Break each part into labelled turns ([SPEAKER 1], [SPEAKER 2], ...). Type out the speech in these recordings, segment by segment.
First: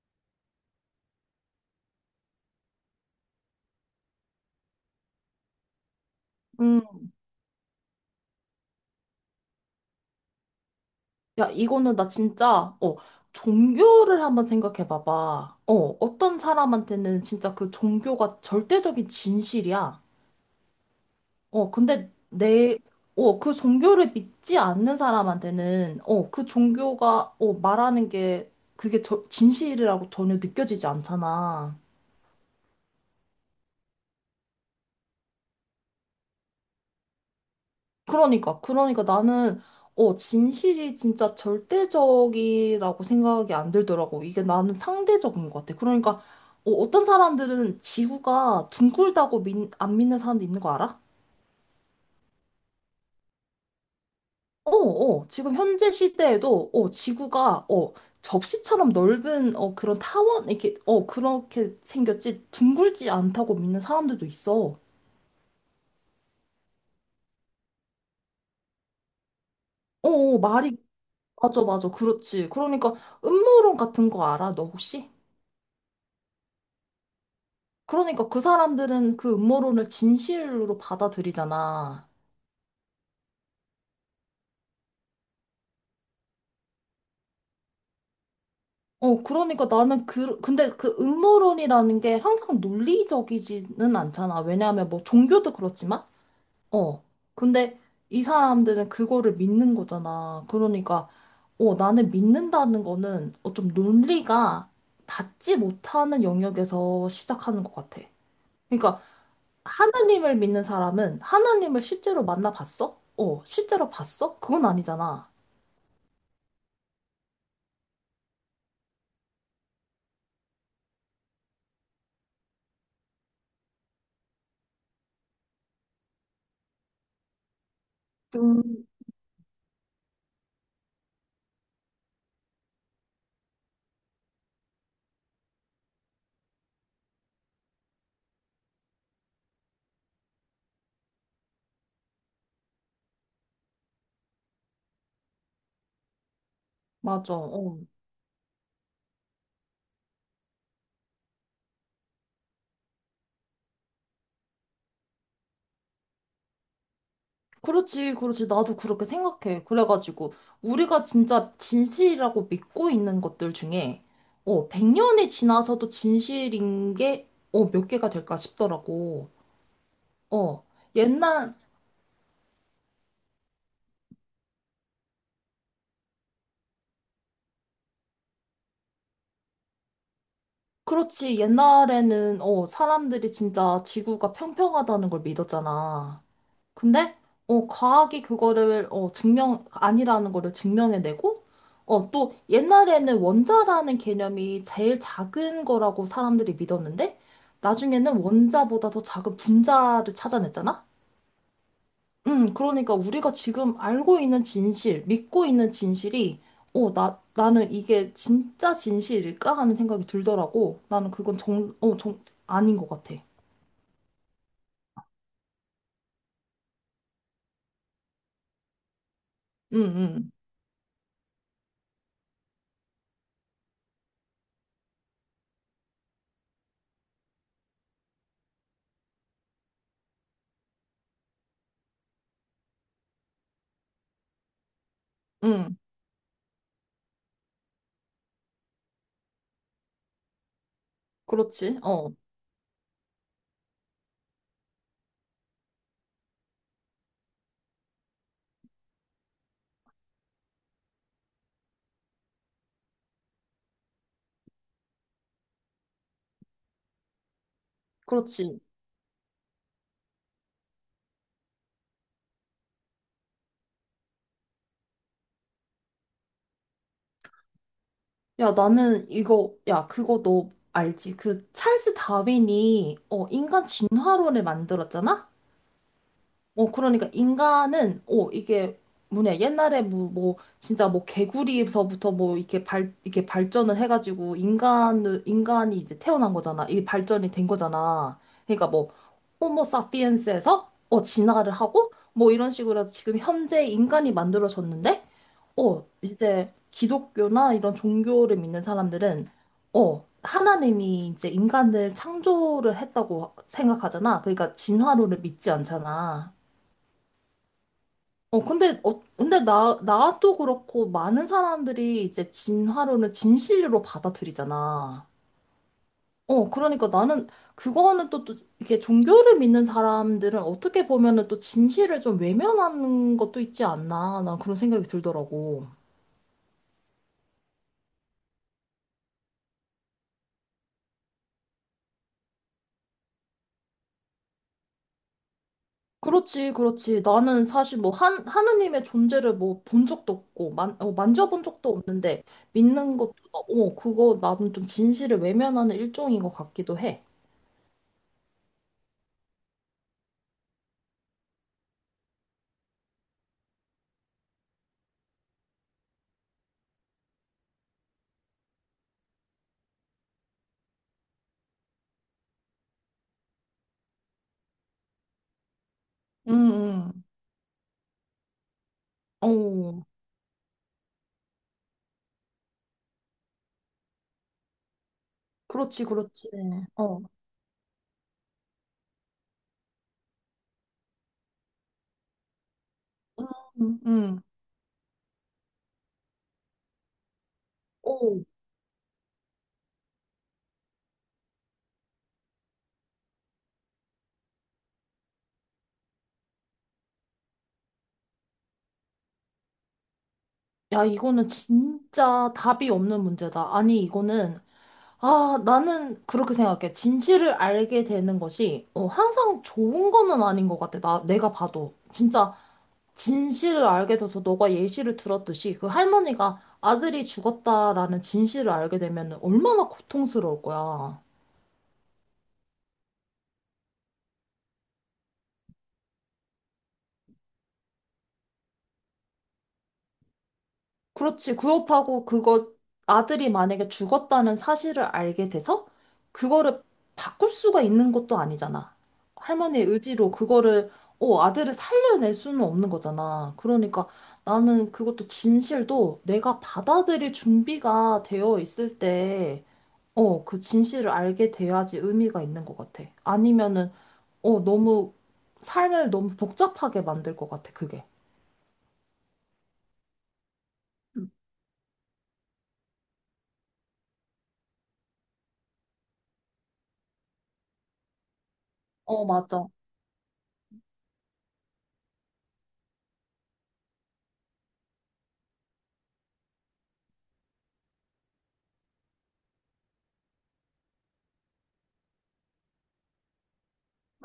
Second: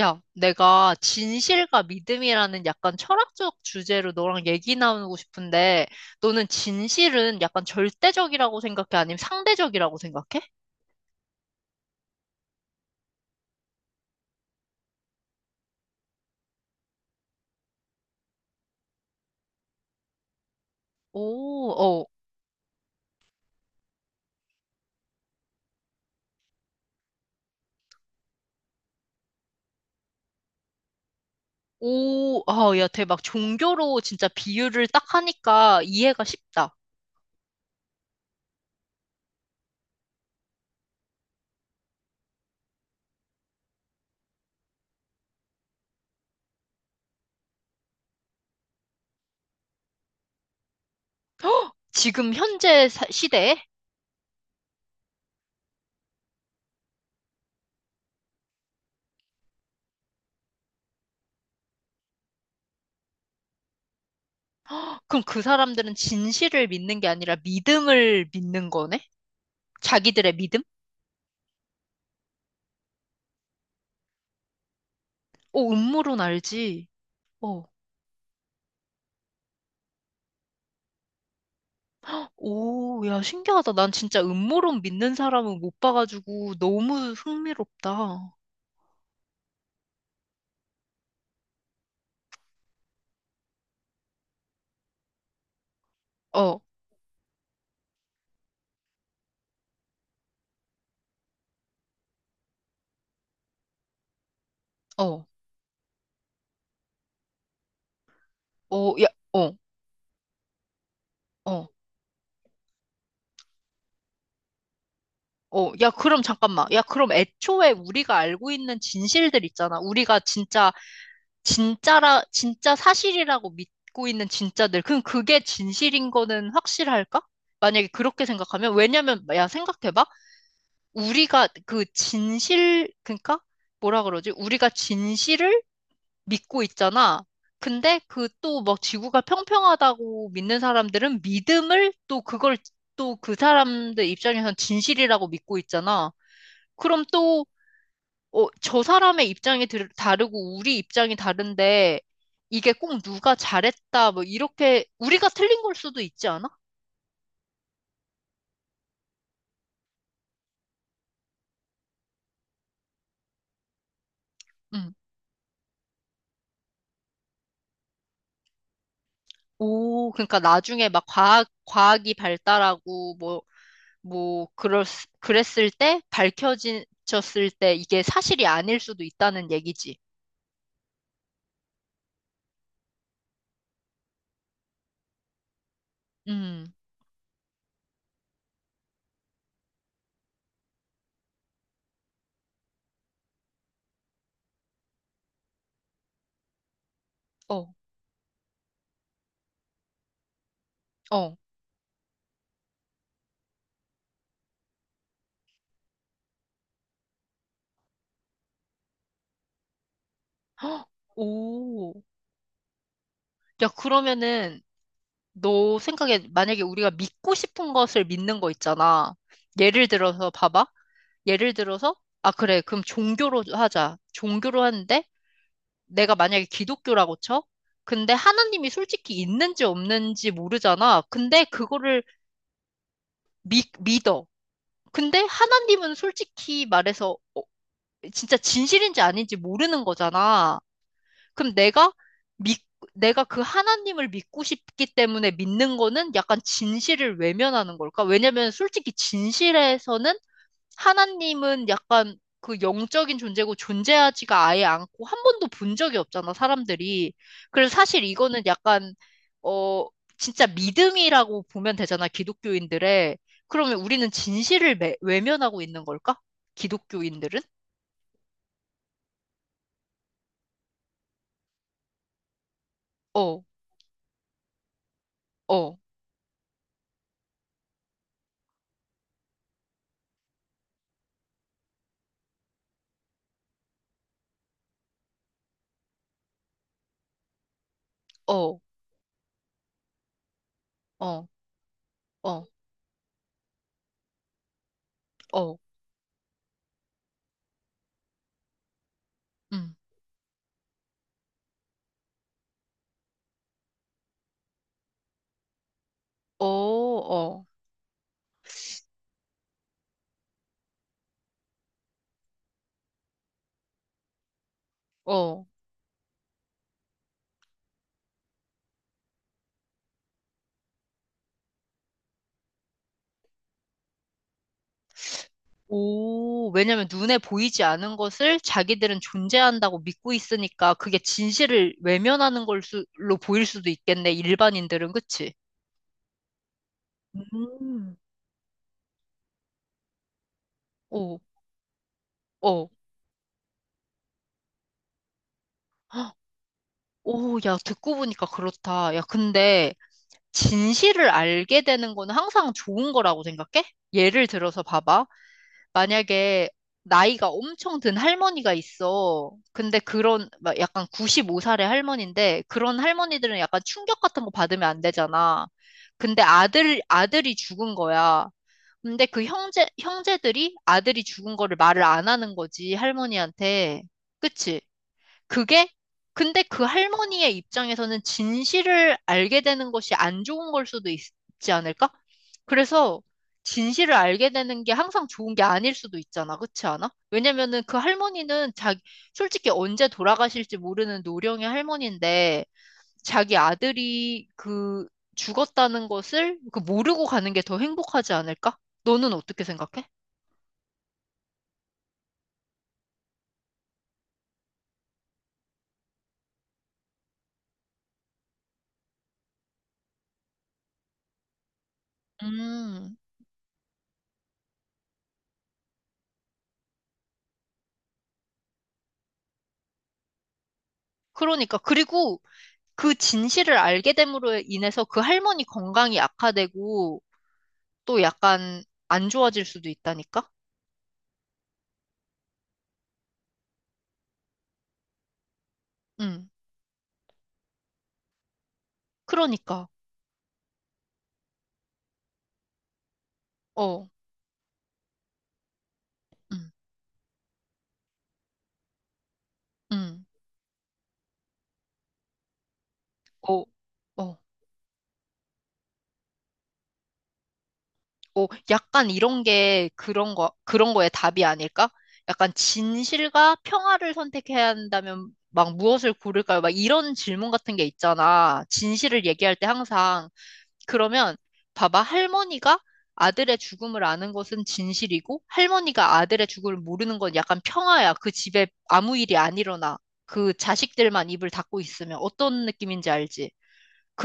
[SPEAKER 1] 야, 내가 진실과 믿음이라는 약간 철학적 주제로 너랑 얘기 나누고 싶은데, 너는
[SPEAKER 2] 음,
[SPEAKER 1] 진실은 약간 절대적이라고 생각해? 아니면 상대적이라고 생각해?
[SPEAKER 2] 야, 이거는 나 진짜, 종교를 한번 생각해 봐봐. 어, 어떤 사람한테는 진짜 그 종교가 절대적인 진실이야.
[SPEAKER 1] 오.
[SPEAKER 2] 어,
[SPEAKER 1] 어.
[SPEAKER 2] 근데 내, 어, 그 종교를 믿지 않는 사람한테는, 그 종교가, 말하는 게 그게 저, 진실이라고 전혀 느껴지지 않잖아.
[SPEAKER 1] 오, 아, 야, 대박. 종교로 진짜 비유를 딱 하니까 이해가 쉽다.
[SPEAKER 2] 그러니까 나는, 진실이 진짜 절대적이라고 생각이 안 들더라고. 이게 나는 상대적인 것 같아. 그러니까, 어떤 사람들은 지구가 둥글다고 안 믿는 사람도 있는 거 알아?
[SPEAKER 1] 지금 현재 시대에?
[SPEAKER 2] 지금 현재 시대에도, 지구가, 접시처럼 넓은, 그런 타원, 이렇게, 그렇게 생겼지, 둥글지 않다고 믿는 사람들도 있어.
[SPEAKER 1] 그럼 그 사람들은 진실을 믿는 게 아니라 믿음을 믿는 거네? 자기들의 믿음?
[SPEAKER 2] 말이, 맞아, 그렇지. 그러니까, 음모론 같은 거 알아, 너 혹시?
[SPEAKER 1] 오, 음모론 알지? 어.
[SPEAKER 2] 그러니까 그 사람들은 그 음모론을 진실로 받아들이잖아.
[SPEAKER 1] 오, 야, 신기하다. 난 진짜 음모론 믿는 사람은 못 봐가지고 너무 흥미롭다.
[SPEAKER 2] 그러니까 나는 근데 그 음모론이라는 게 항상 논리적이지는 않잖아. 왜냐하면 뭐 종교도 그렇지만,
[SPEAKER 1] 어.
[SPEAKER 2] 어. 근데 이 사람들은 그거를 믿는 거잖아. 그러니까, 나는 믿는다는 거는 좀 논리가
[SPEAKER 1] 어.
[SPEAKER 2] 닿지 못하는 영역에서 시작하는 것 같아.
[SPEAKER 1] 어.
[SPEAKER 2] 그러니까
[SPEAKER 1] 야. 어.
[SPEAKER 2] 하나님을 믿는 사람은
[SPEAKER 1] 어.
[SPEAKER 2] 하나님을 실제로 만나봤어? 실제로 봤어? 그건 아니잖아.
[SPEAKER 1] 어. 야, 그럼 잠깐만. 야, 그럼 애초에 우리가 알고 있는 진실들 있잖아. 우리가 진짜 사실이라고 믿고 있는 진짜들. 그럼 그게 진실인 거는 확실할까? 만약에 그렇게 생각하면,
[SPEAKER 2] 음,
[SPEAKER 1] 왜냐면, 야, 생각해봐. 우리가 그 진실, 그러니까 뭐라 그러지? 우리가 진실을 믿고 있잖아. 근데 그 또 막 지구가 평평하다고 믿는 사람들은 믿음을 또 그걸 또 그 사람들 입장에선 진실이라고 믿고 있잖아. 그럼
[SPEAKER 2] 맞아.
[SPEAKER 1] 또,
[SPEAKER 2] 어.
[SPEAKER 1] 저 사람의 입장이 다르고 우리 입장이 다른데 이게 꼭 누가 잘했다 뭐 이렇게 우리가 틀린 걸 수도 있지 않아?
[SPEAKER 2] 그렇지. 나도 그렇게 생각해. 그래가지고, 우리가 진짜 진실이라고 믿고 있는 것들 중에,
[SPEAKER 1] 응.
[SPEAKER 2] 100년이 지나서도 진실인 게, 몇 개가 될까 싶더라고.
[SPEAKER 1] 오, 그러니까
[SPEAKER 2] 어,
[SPEAKER 1] 나중에 막 과학,
[SPEAKER 2] 옛날,
[SPEAKER 1] 과학이 발달하고 뭐, 그랬, 그랬을 때, 밝혀졌을 때, 이게 사실이 아닐 수도 있다는 얘기지.
[SPEAKER 2] 그렇지. 옛날에는, 사람들이 진짜 지구가 평평하다는 걸 믿었잖아.
[SPEAKER 1] 음.
[SPEAKER 2] 근데 과학이 그거를 어 증명 아니라는 거를 증명해내고 또 옛날에는 원자라는 개념이 제일 작은 거라고 사람들이 믿었는데
[SPEAKER 1] 어.
[SPEAKER 2] 나중에는 원자보다 더 작은 분자를 찾아냈잖아.
[SPEAKER 1] 어.
[SPEAKER 2] 그러니까 우리가 지금 알고 있는 진실, 믿고 있는 진실이 어 나 나는 이게 진짜 진실일까 하는 생각이 들더라고.
[SPEAKER 1] 헉.
[SPEAKER 2] 나는 그건 정, 어,
[SPEAKER 1] 오.
[SPEAKER 2] 정 아닌 것 같아.
[SPEAKER 1] 야, 그러면은, 너 생각에, 만약에 우리가 믿고 싶은 것을 믿는 거 있잖아.
[SPEAKER 2] 응,
[SPEAKER 1] 예를 들어서,
[SPEAKER 2] 응,
[SPEAKER 1] 봐봐. 예를 들어서, 아, 그래. 그럼 종교로 하자. 종교로 하는데, 내가 만약에 기독교라고 쳐? 근데 하나님이 솔직히 있는지 없는지 모르잖아. 근데 그거를 믿어. 근데
[SPEAKER 2] 응.
[SPEAKER 1] 하나님은 솔직히 말해서 진짜 진실인지 아닌지 모르는 거잖아. 그럼
[SPEAKER 2] 그렇지. 어,
[SPEAKER 1] 믿, 내가 그 하나님을 믿고 싶기 때문에 믿는 거는 약간 진실을 외면하는 걸까? 왜냐면 솔직히 진실에서는 하나님은 약간 그 영적인 존재고 존재하지가 아예 않고 한 번도 본 적이 없잖아, 사람들이. 그래서 사실 이거는
[SPEAKER 2] 그렇지.
[SPEAKER 1] 약간, 어, 진짜 믿음이라고 보면 되잖아, 기독교인들의. 그러면 우리는 진실을 외면하고 있는 걸까? 기독교인들은?
[SPEAKER 2] 야, 나는 이거, 야, 그거 너 알지? 그 찰스 다윈이,
[SPEAKER 1] 어.
[SPEAKER 2] 인간 진화론을 만들었잖아?
[SPEAKER 1] 어.
[SPEAKER 2] 그러니까 인간은, 이게 뭐냐, 옛날에 진짜 뭐 개구리에서부터 뭐, 이렇게 이렇게 발전을 해가지고, 인간이 이제 태어난 거잖아. 이게 발전이 된 거잖아.
[SPEAKER 1] 어.
[SPEAKER 2] 그러니까 뭐, 호모 사피엔스에서,
[SPEAKER 1] 어.
[SPEAKER 2] 진화를 하고, 뭐
[SPEAKER 1] 어.
[SPEAKER 2] 이런 식으로 해서 지금 현재 인간이 만들어졌는데,
[SPEAKER 1] 어.
[SPEAKER 2] 이제 기독교나 이런 종교를 믿는 사람들은,
[SPEAKER 1] 음.
[SPEAKER 2] 하나님이 이제 인간을 창조를 했다고 생각하잖아. 그러니까 진화론을 믿지 않잖아.
[SPEAKER 1] 어. 어.
[SPEAKER 2] 근데 근데 나도 그렇고, 많은 사람들이 이제 진화론을 진실로 받아들이잖아.
[SPEAKER 1] 어.
[SPEAKER 2] 그러니까 나는 그거는 이렇게 종교를 믿는 사람들은 어떻게 보면은 또 진실을 좀 외면하는 것도 있지 않나. 난 그런 생각이 들더라고.
[SPEAKER 1] 오, 왜냐면 눈에 보이지 않은 것을 자기들은 존재한다고 믿고 있으니까 그게 진실을 외면하는 걸로 보일 수도 있겠네, 일반인들은, 그치?
[SPEAKER 2] 그렇지. 나는 사실 뭐,
[SPEAKER 1] 음.
[SPEAKER 2] 하느님의 존재를 뭐, 본 적도 없고,
[SPEAKER 1] 오.
[SPEAKER 2] 만져본 적도 없는데,
[SPEAKER 1] 어.
[SPEAKER 2] 믿는 것도, 그거 나는 좀 진실을 외면하는
[SPEAKER 1] 헉.
[SPEAKER 2] 일종인 것 같기도 해.
[SPEAKER 1] 오, 야, 듣고 보니까 그렇다. 야, 근데 진실을 알게 되는 거는 항상 좋은 거라고 생각해? 예를 들어서 봐봐. 만약에 나이가 엄청 든 할머니가 있어. 근데 그런, 막 약간 95살의 할머니인데, 그런 할머니들은 약간 충격 같은 거 받으면 안 되잖아. 근데
[SPEAKER 2] 응
[SPEAKER 1] 아들,
[SPEAKER 2] 응.
[SPEAKER 1] 아들이 죽은 거야. 근데 그 형제,
[SPEAKER 2] 어.
[SPEAKER 1] 형제들이 아들이 죽은 거를 말을 안 하는 거지, 할머니한테. 그치? 그게
[SPEAKER 2] 그렇지.
[SPEAKER 1] 근데 그
[SPEAKER 2] 어.
[SPEAKER 1] 할머니의 입장에서는 진실을 알게 되는 것이 안 좋은 걸 수도 있, 지 않을까? 그래서
[SPEAKER 2] 음,
[SPEAKER 1] 진실을
[SPEAKER 2] 음.
[SPEAKER 1] 알게 되는 게 항상 좋은 게 아닐 수도 있잖아. 그렇지 않아? 왜냐면은 그
[SPEAKER 2] 오,
[SPEAKER 1] 할머니는 자기 솔직히 언제 돌아가실지 모르는 노령의 할머니인데 자기 아들이 그 죽었다는 것을 그 모르고 가는 게 더 행복하지 않을까? 너는 어떻게 생각해?
[SPEAKER 2] 야, 이거는 진짜 답이 없는 문제다. 아니, 이거는, 아, 나는 그렇게 생각해. 진실을 알게 되는 것이, 항상 좋은 거는 아닌 것 같아. 내가 봐도. 진짜,
[SPEAKER 1] 음,
[SPEAKER 2] 진실을 알게 돼서 너가 예시를 들었듯이, 그 할머니가 아들이 죽었다라는 진실을 알게 되면 얼마나 고통스러울 거야.
[SPEAKER 1] 그러니까. 그리고 그 진실을 알게 됨으로 인해서 그 할머니 건강이 악화되고 또 약간 안 좋아질 수도 있다니까?
[SPEAKER 2] 그렇지. 그렇다고 그거 아들이 만약에 죽었다는 사실을 알게 돼서
[SPEAKER 1] 응.
[SPEAKER 2] 그거를 바꿀 수가 있는 것도 아니잖아. 할머니의
[SPEAKER 1] 그러니까.
[SPEAKER 2] 의지로 그거를 아들을 살려낼 수는 없는 거잖아. 그러니까
[SPEAKER 1] 어.
[SPEAKER 2] 나는 그것도 진실도
[SPEAKER 1] 응.
[SPEAKER 2] 내가 받아들일 준비가 되어 있을 때
[SPEAKER 1] 응.
[SPEAKER 2] 그 진실을 알게 돼야지 의미가 있는 것 같아.
[SPEAKER 1] 어.
[SPEAKER 2] 아니면은
[SPEAKER 1] 어.
[SPEAKER 2] 너무 삶을 너무 복잡하게 만들 것 같아, 그게.
[SPEAKER 1] 어. 약간 이런 게 그런 거 그런 거에 답이 아닐까? 약간 진실과 평화를 선택해야 한다면 막 무엇을 고를까요? 막 이런 질문 같은 게 있잖아.
[SPEAKER 2] 어,
[SPEAKER 1] 진실을 얘기할 때
[SPEAKER 2] 맞아.
[SPEAKER 1] 항상 그러면 봐봐. 할머니가 아들의 죽음을 아는 것은 진실이고 할머니가 아들의 죽음을 모르는 건 약간 평화야. 그 집에 아무 일이 안 일어나. 그 자식들만 입을 닫고 있으면 어떤 느낌인지 알지?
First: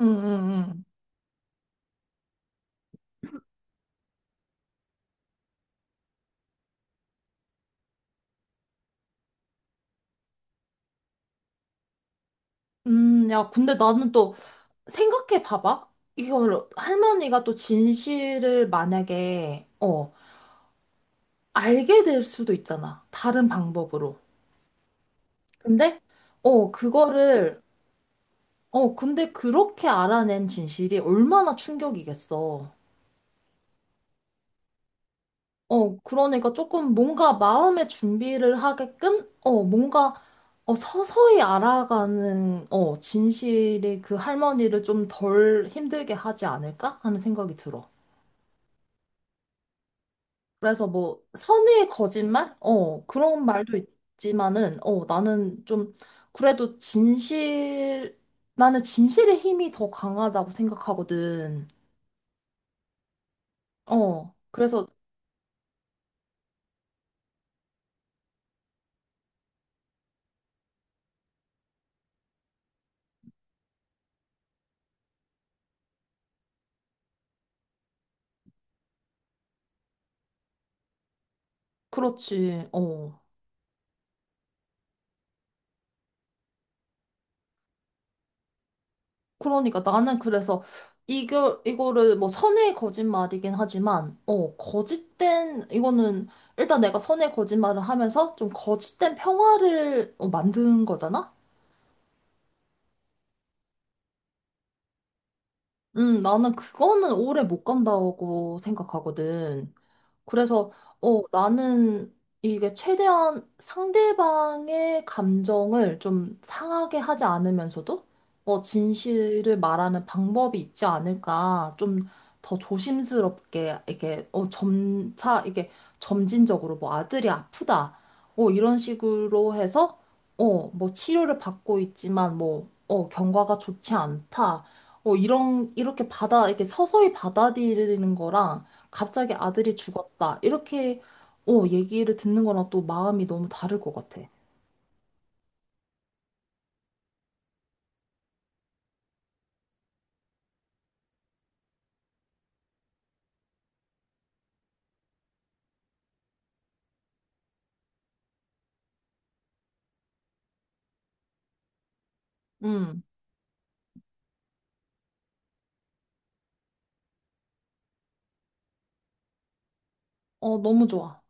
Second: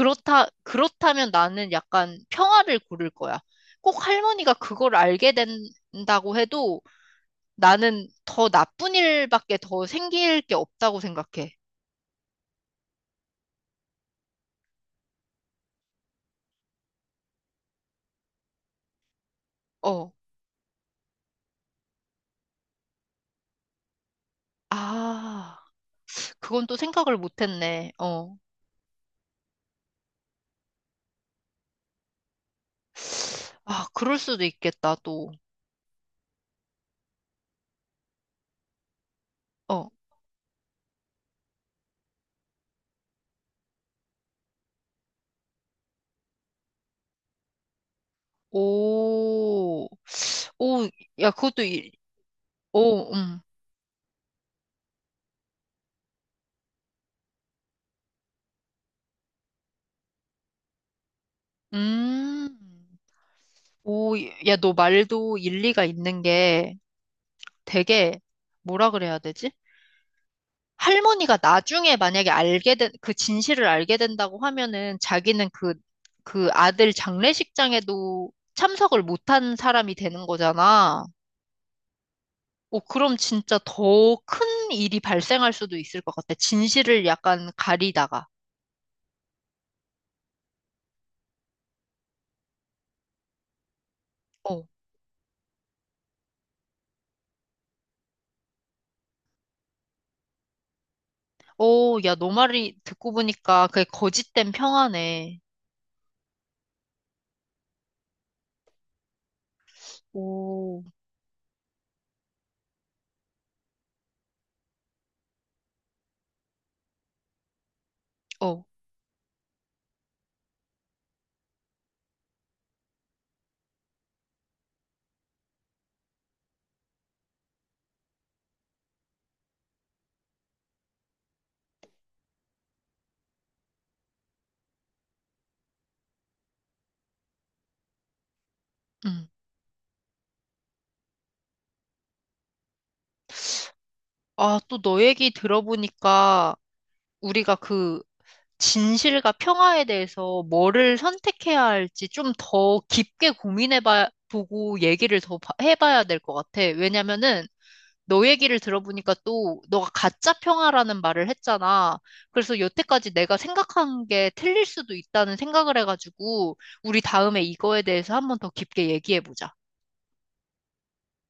[SPEAKER 2] 응, 응, 응.
[SPEAKER 1] 그렇다면 나는 약간 평화를 고를 거야. 꼭 할머니가 그걸 알게 된다고 해도 나는 더 나쁜 일밖에 더 생길 게 없다고 생각해.
[SPEAKER 2] 야, 근데 나는 또 생각해 봐봐. 이걸 할머니가 또 진실을 만약에,
[SPEAKER 1] 어.
[SPEAKER 2] 알게 될 수도 있잖아. 다른 방법으로.
[SPEAKER 1] 아,
[SPEAKER 2] 근데,
[SPEAKER 1] 그건
[SPEAKER 2] 어,
[SPEAKER 1] 또 생각을 못
[SPEAKER 2] 그거를,
[SPEAKER 1] 했네. 어.
[SPEAKER 2] 근데 그렇게 알아낸 진실이 얼마나 충격이겠어.
[SPEAKER 1] 아, 그럴 수도 있겠다, 또.
[SPEAKER 2] 그러니까 조금 뭔가 마음의 준비를 하게끔, 어,
[SPEAKER 1] 어.
[SPEAKER 2] 뭔가, 서서히 알아가는, 진실이 그 할머니를 좀 덜 힘들게 하지 않을까? 하는 생각이 들어.
[SPEAKER 1] 오.
[SPEAKER 2] 그래서
[SPEAKER 1] 오,
[SPEAKER 2] 뭐
[SPEAKER 1] 야, 그것도,
[SPEAKER 2] 선의의 거짓말?
[SPEAKER 1] 오. 음.
[SPEAKER 2] 그런 말도 있지만은 그래도 진실 나는 진실의 힘이 더 강하다고 생각하거든.
[SPEAKER 1] 음. 오,
[SPEAKER 2] 어,
[SPEAKER 1] 야, 너
[SPEAKER 2] 그래서
[SPEAKER 1] 말도 일리가 있는 게 되게, 뭐라 그래야 되지? 할머니가 나중에 만약에 알게 된, 그 진실을 알게 된다고 하면은 자기는 그, 그 아들 장례식장에도 참석을 못한 사람이 되는 거잖아.
[SPEAKER 2] 그렇지.
[SPEAKER 1] 오, 그럼
[SPEAKER 2] 어.
[SPEAKER 1] 진짜 더 큰 일이 발생할 수도 있을 것 같아. 진실을 약간 가리다가.
[SPEAKER 2] 그러니까 나는 그래서 이거를 뭐 선의의 거짓말이긴 하지만 어,
[SPEAKER 1] 어.
[SPEAKER 2] 거짓된 이거는 일단 내가 선의의 거짓말을 하면서 좀 거짓된 평화를 만든 거잖아.
[SPEAKER 1] 오, 야, 너 말이 듣고 보니까 그게 거짓된 평화네.
[SPEAKER 2] 나는 그거는 오래 못 간다고 생각하거든. 그래서
[SPEAKER 1] 오.
[SPEAKER 2] 나는 이게 최대한 상대방의 감정을 좀 상하게 하지 않으면서도
[SPEAKER 1] 어.
[SPEAKER 2] 진실을 말하는 방법이 있지 않을까 좀 더 조심스럽게 이게 점차 이게 점진적으로 뭐 아들이 아프다 이런 식으로 해서 뭐 치료를 받고 있지만 뭐 경과가 좋지 않다 어, 이런 이렇게 받아 이렇게 서서히 받아들이는 거랑
[SPEAKER 1] 음.
[SPEAKER 2] 갑자기 아들이 죽었다. 이렇게, 얘기를 듣는 거랑 또 마음이 너무 다를 것 같아.
[SPEAKER 1] 아, 또 너 얘기 들어보니까 우리가 그 진실과 평화에 대해서 뭐를 선택해야 할지 좀 더 깊게 고민해봐, 보고 얘기를 더 해봐야 될 것 같아. 왜냐면은 너 얘기를 들어보니까 또 너가 가짜 평화라는 말을 했잖아. 그래서
[SPEAKER 2] 음,
[SPEAKER 1] 여태까지 내가 생각한 게 틀릴 수도 있다는 생각을 해가지고 우리 다음에 이거에 대해서 한번 더 깊게 얘기해보자.
[SPEAKER 2] 어, 너무 좋아.